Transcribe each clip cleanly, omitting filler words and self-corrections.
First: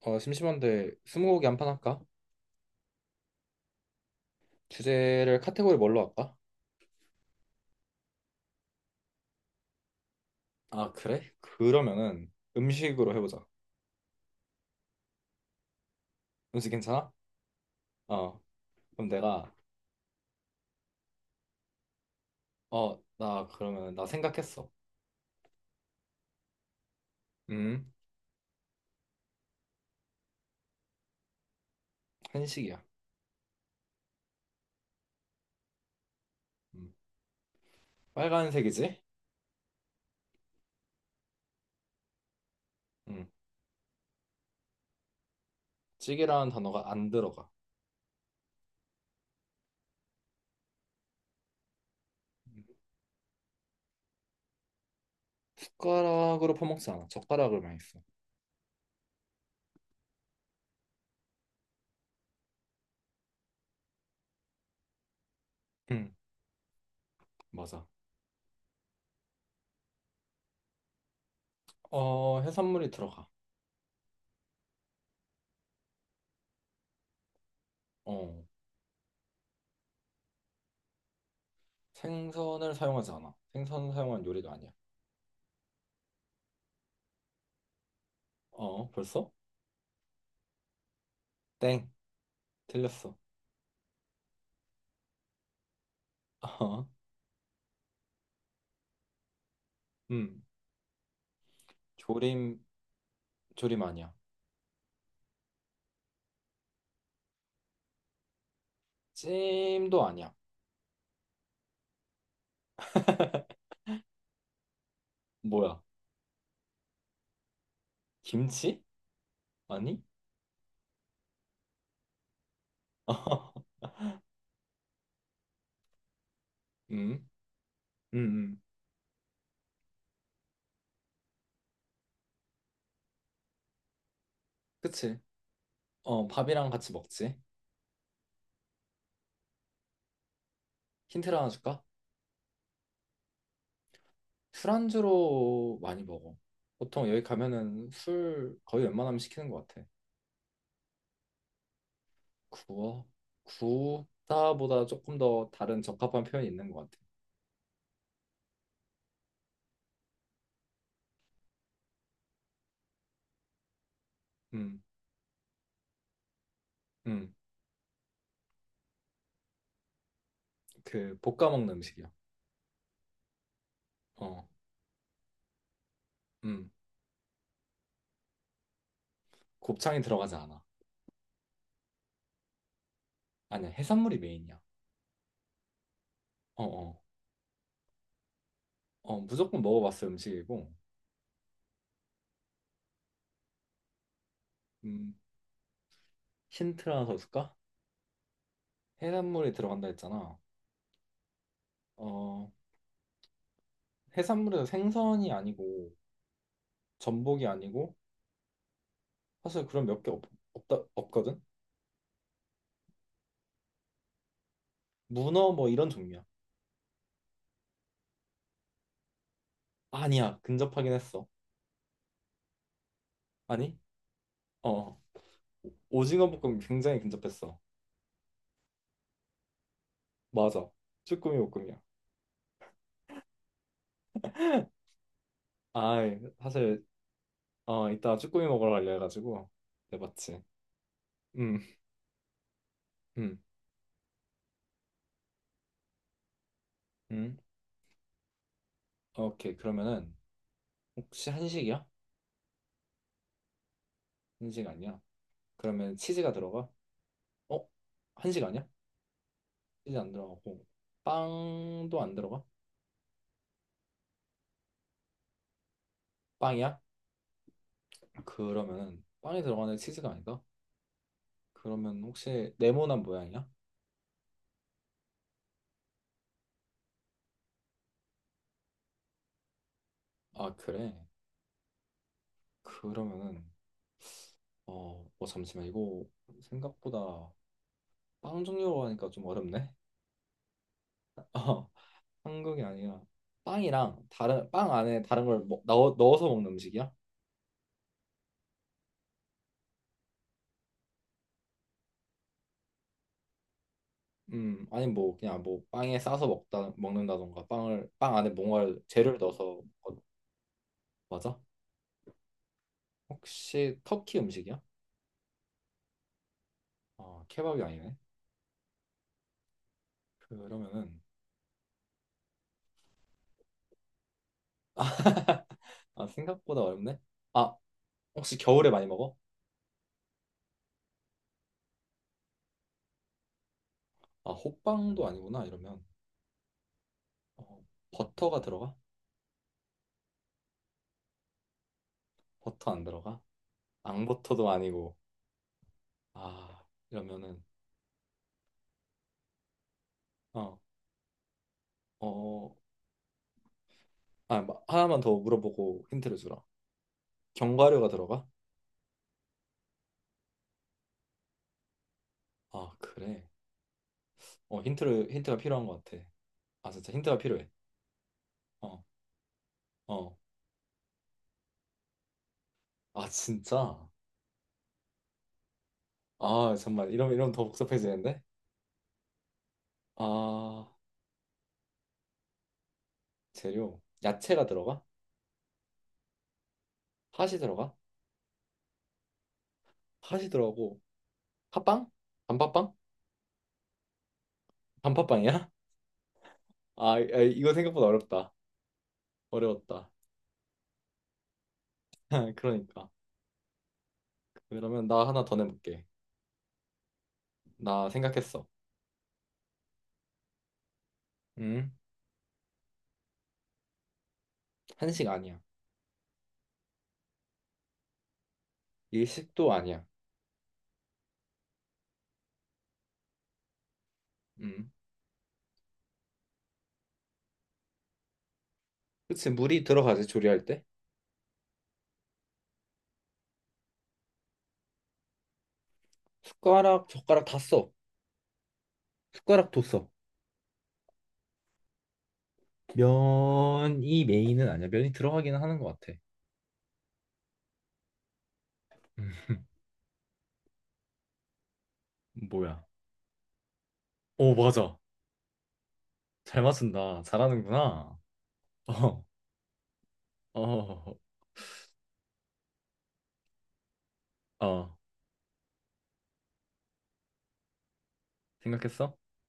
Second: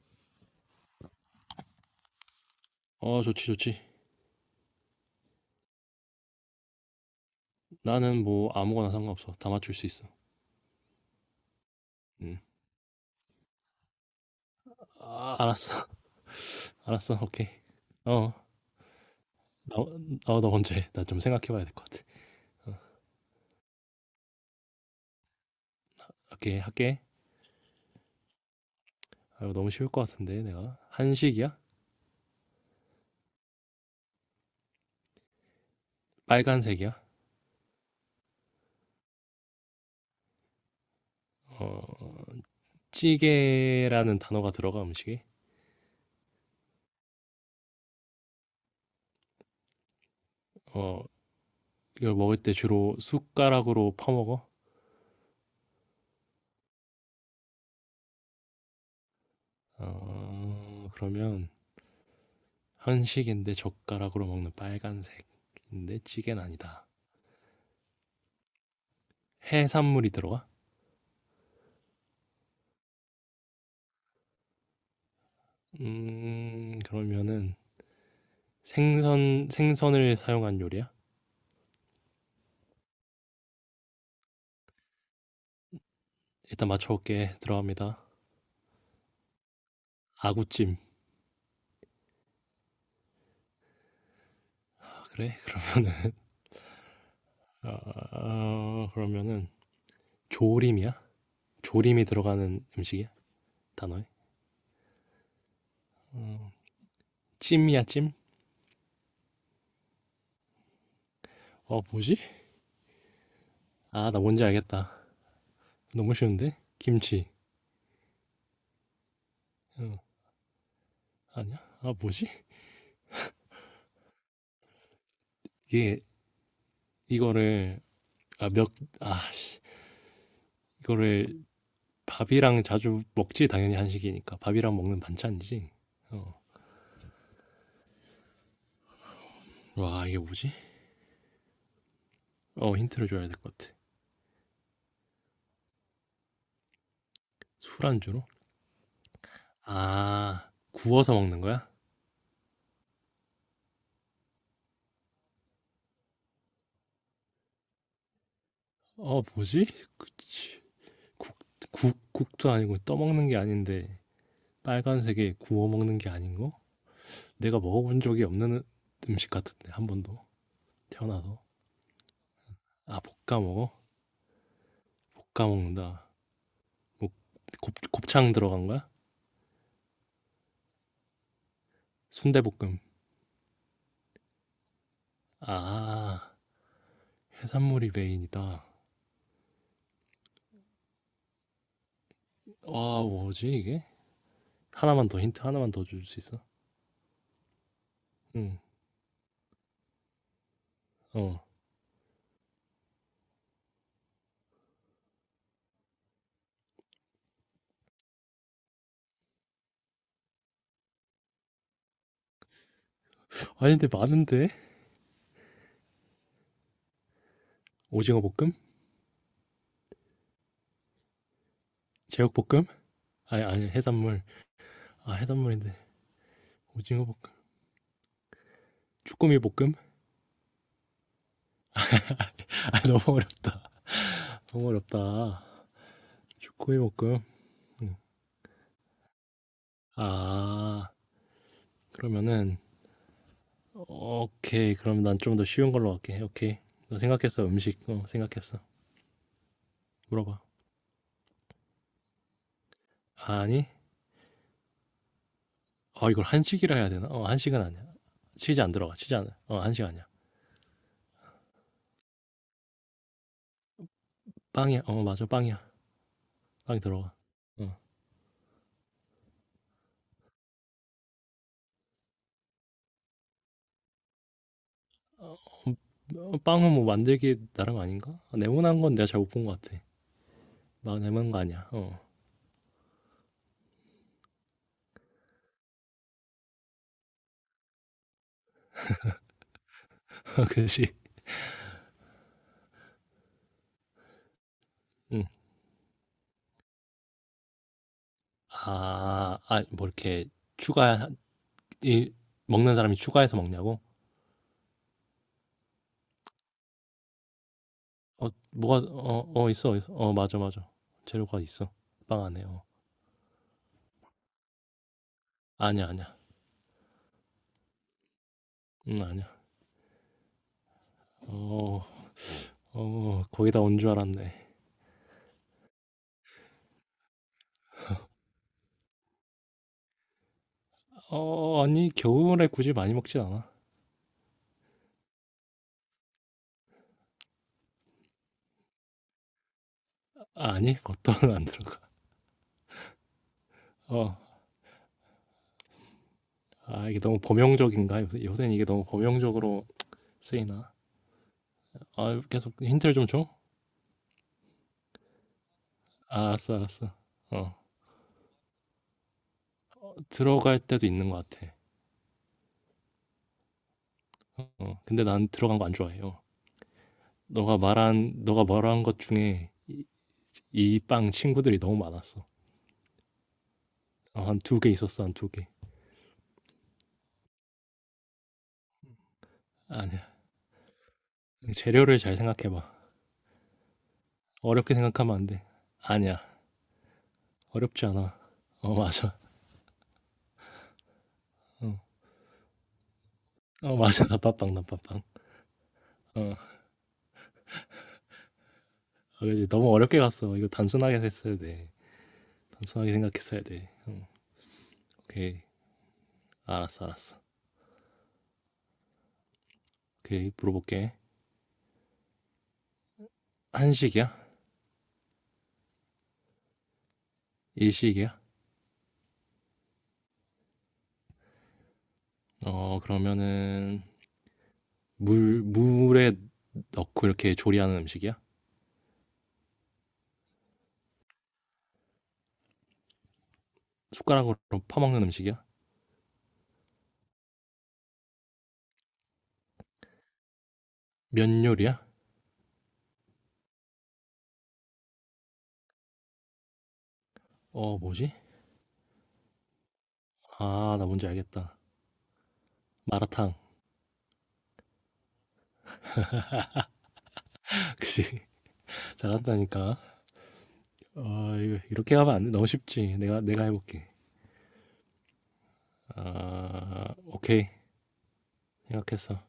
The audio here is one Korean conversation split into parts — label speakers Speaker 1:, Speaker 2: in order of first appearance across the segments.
Speaker 1: 심심한데 스무고개 한 판 할까?
Speaker 2: 좋지, 좋지.
Speaker 1: 주제를 카테고리 뭘로 할까?
Speaker 2: 나는 뭐 아무거나 상관없어. 다 맞출 수 있어.
Speaker 1: 아, 그래? 그러면은
Speaker 2: 응.
Speaker 1: 음식으로 해보자.
Speaker 2: 아, 알았어.
Speaker 1: 음식 괜찮아?
Speaker 2: 알았어. 오케이. 어,
Speaker 1: 어, 그럼 내가
Speaker 2: 나, 너 먼저 해. 나 좀 생각해봐야 될 것 같아. 어,
Speaker 1: 나 그러면 나 생각했어.
Speaker 2: 오케이, 할게.
Speaker 1: 음,
Speaker 2: 아, 이거 너무 쉬울 것 같은데, 내가. 한식이야?
Speaker 1: 한식이야. 음,
Speaker 2: 빨간색이야?
Speaker 1: 빨간색이지?
Speaker 2: 어,
Speaker 1: 음,
Speaker 2: 찌개라는 단어가 들어가, 음식에.
Speaker 1: 찌개라는 단어가 안 들어가.
Speaker 2: 어, 이걸 먹을 때
Speaker 1: 음,
Speaker 2: 주로 숟가락으로 퍼먹어.
Speaker 1: 숟가락으로 퍼먹지 않아. 젓가락으로만 있어.
Speaker 2: 그러면 한식인데 젓가락으로 먹는 빨간색인데
Speaker 1: 음,
Speaker 2: 찌개는 아니다.
Speaker 1: 맞아.
Speaker 2: 해산물이 들어가?
Speaker 1: 어, 해산물이 들어가.
Speaker 2: 그러면은
Speaker 1: 어,
Speaker 2: 생선을 사용한 요리야?
Speaker 1: 생선을 사용하지 않아. 생선 사용한 요리가 아니야.
Speaker 2: 일단 맞춰볼게. 들어갑니다.
Speaker 1: 어, 벌써?
Speaker 2: 아구찜.
Speaker 1: 땡, 틀렸어.
Speaker 2: 아, 그래? 그러면은
Speaker 1: 어.
Speaker 2: 아, 아, 그러면은
Speaker 1: 음,
Speaker 2: 조림이야? 조림이
Speaker 1: 조림
Speaker 2: 들어가는 음식이야?
Speaker 1: 조림
Speaker 2: 단어에?
Speaker 1: 아니야.
Speaker 2: 음, 찜이야, 찜?
Speaker 1: 찜도 아니야.
Speaker 2: 어, 뭐지? 아, 나 뭔지 알겠다.
Speaker 1: 뭐야?
Speaker 2: 너무 쉬운데? 김치.
Speaker 1: 김치?
Speaker 2: 어,
Speaker 1: 아니?
Speaker 2: 아니야? 아, 뭐지? 이게
Speaker 1: 음,
Speaker 2: 이거를
Speaker 1: 음,
Speaker 2: 아,
Speaker 1: 음.
Speaker 2: 몇, 아, 씨, 이거를 밥이랑 자주 먹지, 당연히 한식이니까. 밥이랑 먹는
Speaker 1: 그치.
Speaker 2: 반찬이지.
Speaker 1: 어,
Speaker 2: 어.
Speaker 1: 밥이랑 같이 먹지.
Speaker 2: 와, 이게 뭐지?
Speaker 1: 힌트를 하나 줄까?
Speaker 2: 어, 힌트를 줘야 될 것 같아.
Speaker 1: 술안주로 많이 먹어. 보통 여기 가면은
Speaker 2: 술안주로?
Speaker 1: 술 거의 웬만하면 시키는 것 같아.
Speaker 2: 아, 구워서 먹는 거야?
Speaker 1: 구워? 구다보다 조금 더 다른 적합한 표현이 있는 것 같아.
Speaker 2: 어, 뭐지? 그치. 국, 국, 국도 아니고 떠먹는 게 아닌데,
Speaker 1: 음,
Speaker 2: 빨간색에 구워 먹는 게 아닌 거?
Speaker 1: 음.
Speaker 2: 내가 먹어본 적이 없는 음식 같은데, 한 번도.
Speaker 1: 그
Speaker 2: 태어나서.
Speaker 1: 볶아 먹는 음식이야.
Speaker 2: 아, 볶아 먹어?
Speaker 1: 어,
Speaker 2: 볶아 먹는다.
Speaker 1: 음.
Speaker 2: 뭐, 곱창 들어간 거야?
Speaker 1: 곱창이 들어가지 않아.
Speaker 2: 순대볶음.
Speaker 1: 아니야, 해산물이 메인이야.
Speaker 2: 아,
Speaker 1: 어, 어.
Speaker 2: 해산물이 메인이다. 아,
Speaker 1: 무조건 먹어봤을 음식이고.
Speaker 2: 뭐지, 이게? 하나만
Speaker 1: 음,
Speaker 2: 더, 힌트 하나만 더 줄 수 있어?
Speaker 1: 힌트를 하나 더 줄까?
Speaker 2: 응,
Speaker 1: 해산물이 들어간다 했잖아.
Speaker 2: 어.
Speaker 1: 어, 해산물에서 생선이 아니고 전복이 아니고 사실 그런 몇 개 없다 없거든.
Speaker 2: 아니, 근데 많은데?
Speaker 1: 문어 뭐 이런 종류야.
Speaker 2: 오징어 볶음?
Speaker 1: 아니야, 근접하긴 했어.
Speaker 2: 제육볶음? 아니 아니
Speaker 1: 아니?
Speaker 2: 해산물.
Speaker 1: 어,
Speaker 2: 아 해산물인데
Speaker 1: 오징어 볶음 굉장히
Speaker 2: 오징어 볶음.
Speaker 1: 근접했어.
Speaker 2: 주꾸미 볶음?
Speaker 1: 맞아, 쭈꾸미 볶음이야.
Speaker 2: 아 너무 어렵다. 너무 어렵다.
Speaker 1: 아,
Speaker 2: 주꾸미
Speaker 1: 사실
Speaker 2: 볶음. 응.
Speaker 1: 이따 쭈꾸미 먹으러 가려 해가지고 네 맞지.
Speaker 2: 아
Speaker 1: 음,
Speaker 2: 그러면은
Speaker 1: 음,
Speaker 2: 오케이 그럼 난 좀 더 쉬운 걸로 할게. 오케이. 나
Speaker 1: 음.
Speaker 2: 생각했어 음식. 어 생각했어.
Speaker 1: 오케이, 그러면은
Speaker 2: 물어봐.
Speaker 1: 혹시 한식이야?
Speaker 2: 아니?
Speaker 1: 한식 아니야? 그러면
Speaker 2: 어 이걸
Speaker 1: 치즈가 들어가?
Speaker 2: 한식이라 해야 되나? 어 한식은
Speaker 1: 어?
Speaker 2: 아니야.
Speaker 1: 한식
Speaker 2: 치즈
Speaker 1: 아니야?
Speaker 2: 안 들어가. 치즈 안. 어 한식
Speaker 1: 치즈
Speaker 2: 아니야.
Speaker 1: 안 들어가고 빵도 안 들어가?
Speaker 2: 빵이야. 어 맞아 빵이야.
Speaker 1: 빵이야?
Speaker 2: 빵이 들어가. 어.
Speaker 1: 그러면은 빵이 들어가는 치즈가 아니다? 그러면 혹시 네모난 모양이야?
Speaker 2: 어, 빵은 뭐 만들기 나름 아닌가? 아, 네모난 건 내가 잘못 본 것 같아.
Speaker 1: 아, 그래?
Speaker 2: 막 네모난 거 아니야. 어.
Speaker 1: 그러면은 잠시만 이거 생각보다 빵 종류로 하니까 좀 어렵네?
Speaker 2: 그치
Speaker 1: 어 한국이 아니라 빵이랑 다른 빵 안에 다른
Speaker 2: 응.
Speaker 1: 걸 넣어서 먹는 음식이야?
Speaker 2: 아, 아, 뭐 이렇게 추가 이 먹는 사람이 추가해서 먹냐고?
Speaker 1: 아니 뭐 그냥 뭐 빵에 싸서 먹다 먹는다던가 빵을 빵
Speaker 2: 어,
Speaker 1: 안에 뭔가를
Speaker 2: 뭐가
Speaker 1: 재료를
Speaker 2: 어
Speaker 1: 넣어서
Speaker 2: 있어, 있어. 어, 맞아, 맞아.
Speaker 1: 맞아?
Speaker 2: 재료가 있어. 빵 안에. 어.
Speaker 1: 혹시 터키 음식이야?
Speaker 2: 아니야, 아니야.
Speaker 1: 아, 케밥이 아니네?
Speaker 2: 아니야.
Speaker 1: 그러면은
Speaker 2: 어, 어, 거기다 온 줄 알았네.
Speaker 1: 아, 생각보다 어렵네. 아, 혹시 겨울에 많이 먹어?
Speaker 2: 어, 아니, 겨울에 굳이 많이 먹진 않아.
Speaker 1: 아, 호빵도 아니구나 이러면 어, 버터가 들어가?
Speaker 2: 아, 아니, 겉도는 안 들어가.
Speaker 1: 버터 안 들어가?
Speaker 2: 어,
Speaker 1: 앙버터도 아니고 아,
Speaker 2: 아, 이게 너무
Speaker 1: 이러면은
Speaker 2: 범용적인가? 요새는 이게 너무 범용적으로 쓰이나? 아,
Speaker 1: 어어아
Speaker 2: 계속 힌트를 좀 줘?
Speaker 1: 하나만 더 물어보고 힌트를
Speaker 2: 아,
Speaker 1: 주라.
Speaker 2: 알았어, 알았어. 어,
Speaker 1: 견과류가 들어가?
Speaker 2: 들어갈 때도 있는 것 같아.
Speaker 1: 아, 그래.
Speaker 2: 어, 근데
Speaker 1: 힌트를
Speaker 2: 난
Speaker 1: 힌트가
Speaker 2: 들어간 거
Speaker 1: 필요한
Speaker 2: 안
Speaker 1: 것
Speaker 2: 좋아해.
Speaker 1: 같아.
Speaker 2: 요
Speaker 1: 아, 진짜 힌트가 필요해.
Speaker 2: 너가
Speaker 1: 어,
Speaker 2: 말한 것 중에
Speaker 1: 어.
Speaker 2: 이 빵 친구들이 너무 많았어.
Speaker 1: 아, 진짜?
Speaker 2: 어, 한 두 개.
Speaker 1: 아, 정말 이러면 더 복잡해지는데?
Speaker 2: 아니야.
Speaker 1: 아,
Speaker 2: 재료를 잘 생각해봐.
Speaker 1: 재료 야채가
Speaker 2: 어렵게
Speaker 1: 들어가?
Speaker 2: 생각하면 안 돼. 아니야.
Speaker 1: 팥이 들어가?
Speaker 2: 어렵지 않아. 어, 맞아.
Speaker 1: 팥이 들어가고
Speaker 2: 어,
Speaker 1: 팥빵? 단팥빵?
Speaker 2: 어, 맞아. 나빠빵.
Speaker 1: 단팥빵이야?
Speaker 2: 어,
Speaker 1: 아, 이거 생각보다 어렵다.
Speaker 2: 아, 그지. 너무
Speaker 1: 어려웠다.
Speaker 2: 어렵게 갔어. 이거 단순하게 했어야 돼.
Speaker 1: 그러니까.
Speaker 2: 단순하게 생각했어야 돼. 응,
Speaker 1: 그러면 나 하나 더
Speaker 2: 오케이.
Speaker 1: 내볼게.
Speaker 2: 알았어, 알았어.
Speaker 1: 나 생각했어.
Speaker 2: 오케이. 물어볼게.
Speaker 1: 음,
Speaker 2: 한식이야?
Speaker 1: 한식 아니야.
Speaker 2: 일식이야?
Speaker 1: 일식도 아니야.
Speaker 2: 어, 그러면은,
Speaker 1: 음,
Speaker 2: 물에 넣고 이렇게 조리하는 음식이야?
Speaker 1: 그치, 물이 들어가지, 조리할 때.
Speaker 2: 숟가락으로 퍼먹는 음식이야?
Speaker 1: 숟가락, 젓가락 다 써. 숟가락도 써.
Speaker 2: 면 요리야?
Speaker 1: 면이 메인은 아니야. 면이 들어가기는 하는 것 같아.
Speaker 2: 어, 뭐지?
Speaker 1: 음,
Speaker 2: 아, 나 뭔지 알겠다.
Speaker 1: 뭐야?
Speaker 2: 마라탕.
Speaker 1: 오, 맞아. 잘 맞춘다. 잘하는구나.
Speaker 2: 그지?
Speaker 1: 어,
Speaker 2: 잘한다니까.
Speaker 1: 어,
Speaker 2: 어, 이거 이렇게 가면 안 돼. 너무 쉽지. 내가 해볼게.
Speaker 1: 어.
Speaker 2: 아, 오케이.
Speaker 1: 생각했어?
Speaker 2: 생각했어.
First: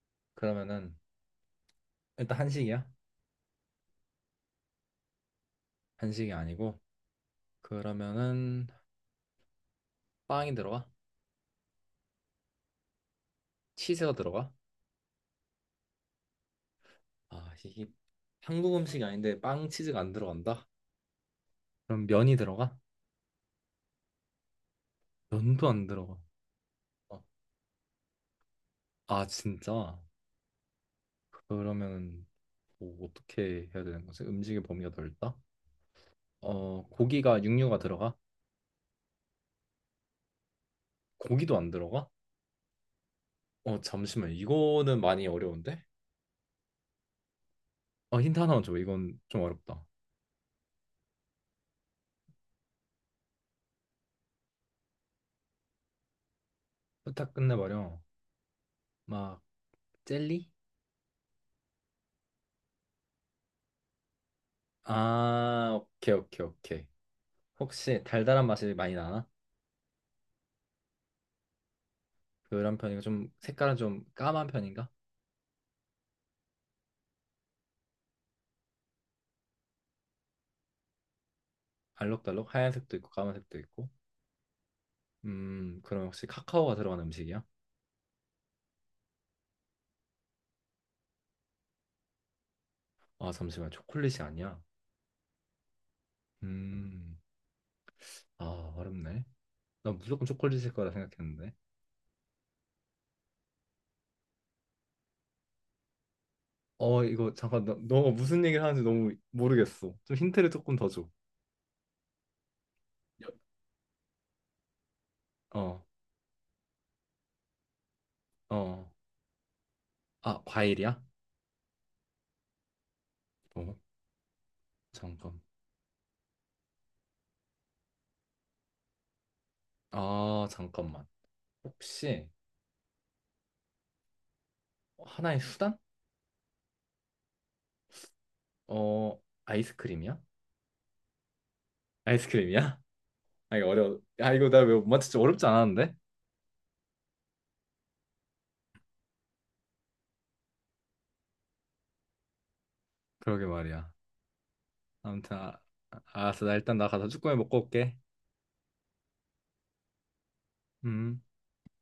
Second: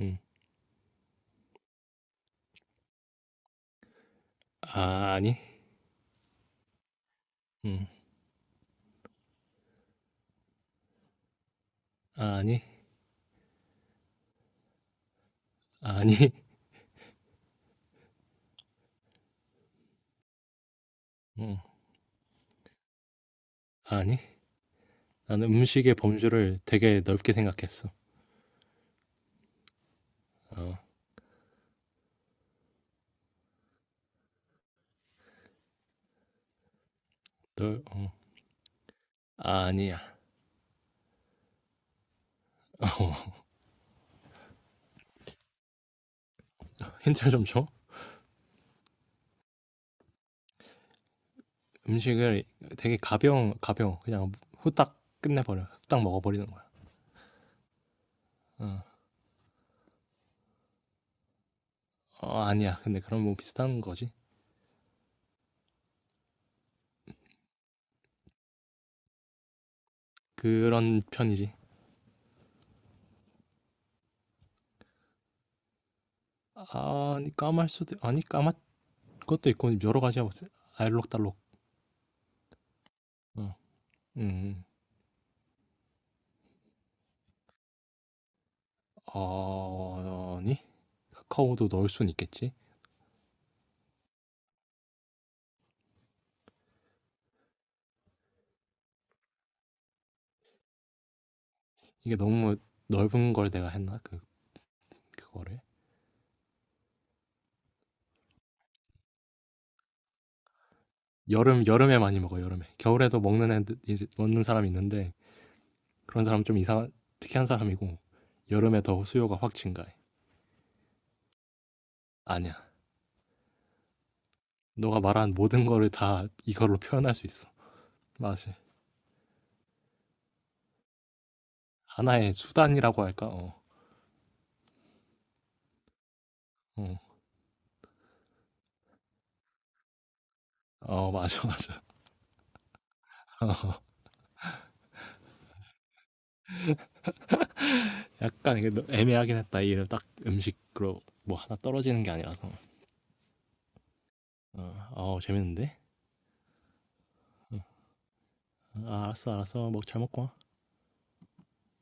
Speaker 2: 응.
Speaker 1: 그러면은 일단 한식이야.
Speaker 2: 아, 아니.
Speaker 1: 한식이 아니고
Speaker 2: 응.
Speaker 1: 그러면은 빵이 들어가?
Speaker 2: 아, 아니.
Speaker 1: 치즈가 들어가?
Speaker 2: 아, 아니.
Speaker 1: 아, 이게 한국 음식이 아닌데 빵 치즈가 안 들어간다?
Speaker 2: 응.
Speaker 1: 그럼 면이 들어가?
Speaker 2: 아, 아니. 나는
Speaker 1: 면도 안
Speaker 2: 음식의
Speaker 1: 들어가.
Speaker 2: 범주를 되게
Speaker 1: 어.
Speaker 2: 넓게 생각했어.
Speaker 1: 아, 진짜?
Speaker 2: 어,
Speaker 1: 그러면 뭐 어떻게 해야 되는 거지? 음식의 범위가 넓다? 고기가 육류가
Speaker 2: 널, 어.
Speaker 1: 들어가?
Speaker 2: 아, 아니야.
Speaker 1: 고기도 안 들어가? 잠시만. 이거는 많이 어려운데?
Speaker 2: 어, 힌트를 좀 줘.
Speaker 1: 힌트 하나만 줘. 이건 좀 어렵다.
Speaker 2: 음식을 되게 가벼운, 그냥 후딱 끝내버려. 후딱 먹어버리는
Speaker 1: 부탁 끝내버려.
Speaker 2: 어.
Speaker 1: 막 젤리?
Speaker 2: 어 아니야. 근데 그럼 뭐 비슷한 거지.
Speaker 1: 아, 오케이, 오케이, 오케이. 혹시 달달한 맛이 많이 나나?
Speaker 2: 그런 편이지.
Speaker 1: 그런 편이고 좀 색깔은 좀 까만 편인가?
Speaker 2: 아, 아니 까말 수도 아니 까맛 것도 있고 여러 가지야 뭐 알록달록.
Speaker 1: 알록달록 하얀색도 있고
Speaker 2: 어.
Speaker 1: 까만색도 있고.
Speaker 2: 음.
Speaker 1: 그럼 혹시 카카오가 들어간 음식이야?
Speaker 2: 어, 아니 카카오도 넣을 순 있겠지.
Speaker 1: 아, 잠시만. 초콜릿이 아니야. 음. 아, 어렵네. 난 무조건 초콜릿일 거라 생각했는데.
Speaker 2: 이게 너무 넓은 걸 내가 했나 그 그거를.
Speaker 1: 이거 잠깐 너 무슨 얘기를 하는지 너무 모르겠어. 좀 힌트를 조금 더 줘.
Speaker 2: 여름에 많이 먹어 여름에. 겨울에도
Speaker 1: 여-
Speaker 2: 먹는 애들 먹는 사람이 있는데
Speaker 1: 어,
Speaker 2: 그런 사람 좀 이상한 특이한 사람이고 여름에
Speaker 1: 어.
Speaker 2: 더 수요가 확 증가해.
Speaker 1: 아, 과일이야?
Speaker 2: 아니야.
Speaker 1: 어,
Speaker 2: 너가 말한
Speaker 1: 잠깐.
Speaker 2: 모든 거를 다 이걸로 표현할 수 있어. 맞아
Speaker 1: 아, 잠깐만. 혹시
Speaker 2: 하나의 수단이라고 할까? 어,
Speaker 1: 하나의 수단?
Speaker 2: 어,
Speaker 1: 어, 아이스크림이야?
Speaker 2: 어, 맞아, 맞아.
Speaker 1: 아이스크림이야? 아, 이거
Speaker 2: 어,
Speaker 1: 어려워. 아, 이거 나 왜 못 맞췄지? 어렵지 않았는데?
Speaker 2: 약간 이게 너- 애매하긴 했다. 이 이름 딱 음식으로 뭐 하나 떨어지는 게 아니라서.
Speaker 1: 그러게 말이야.
Speaker 2: 어, 어
Speaker 1: 아무튼 아,
Speaker 2: 재밌는데?
Speaker 1: 알았어. 나 일단 나 가서 쭈꾸미 먹고 올게.
Speaker 2: 어, 알았어, 알았어. 먹 잘 먹고 와.
Speaker 1: 음.